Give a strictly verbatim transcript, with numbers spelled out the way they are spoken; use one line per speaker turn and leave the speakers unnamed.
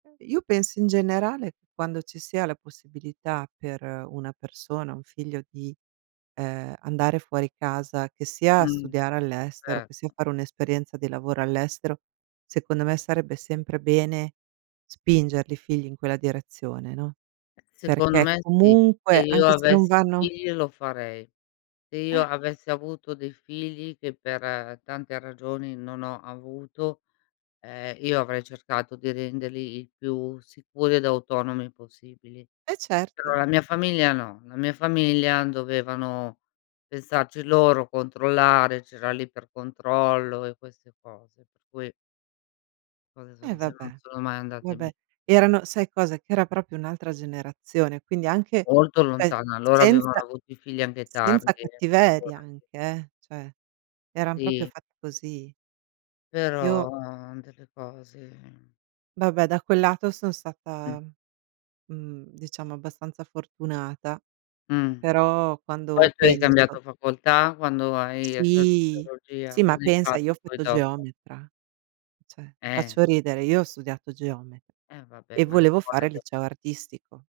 Io penso in generale: quando ci sia la possibilità per una persona, un figlio di, ehm, andare fuori casa, che sia
Mh,
studiare all'estero,
cer
che sia fare un'esperienza di lavoro all'estero, secondo me sarebbe sempre bene spingerli i figli in quella direzione, no,
Seconno
perché
me sì, se
comunque,
io
anche se non
avessi
vanno
figli lo farei. Se io
Eh.
avessi avuto dei figli, che per tante ragioni non ho avuto, ehm, io avrei cercato di renderli il più sicuri ed autonomi possibili.
Eh,
Però
certo.
la mia famiglia no, la mia famiglia dovevano pensarci loro, controllare, c'era l'iper-controllo e queste cose, per cui le cose
Eh,
sono se
vabbè.
non sono mai andate
Vabbè,
be
erano sai cosa, che era propio un'altra generazione. Quindi anche,
Molto
sai,
lontana, loro avevano
senza
avuto i figli anche tardi,
senza
eh,
cattiveria
figurati.
anche, eh, cioè eran propio
Sì.
fatti così. Io
Però, delle cose
Babè da quel lato son sata,
Mh.
mhmm, diciamo abbastanza fortunata.
Mh.
Però,
Poi
quando
tu hai
penso
cambiato facoltà quando hai hai studiato
Sì,
teologia?
sì, ma
Cosa hai
pensa, io ho
fatto poi
fatto
dopo?
geometra, cioè
Eh.
faccio ridere, io ho studiato geome
Eh, vabbè
e
ma
volevo fare il
[unintelligible]
liceo artistico.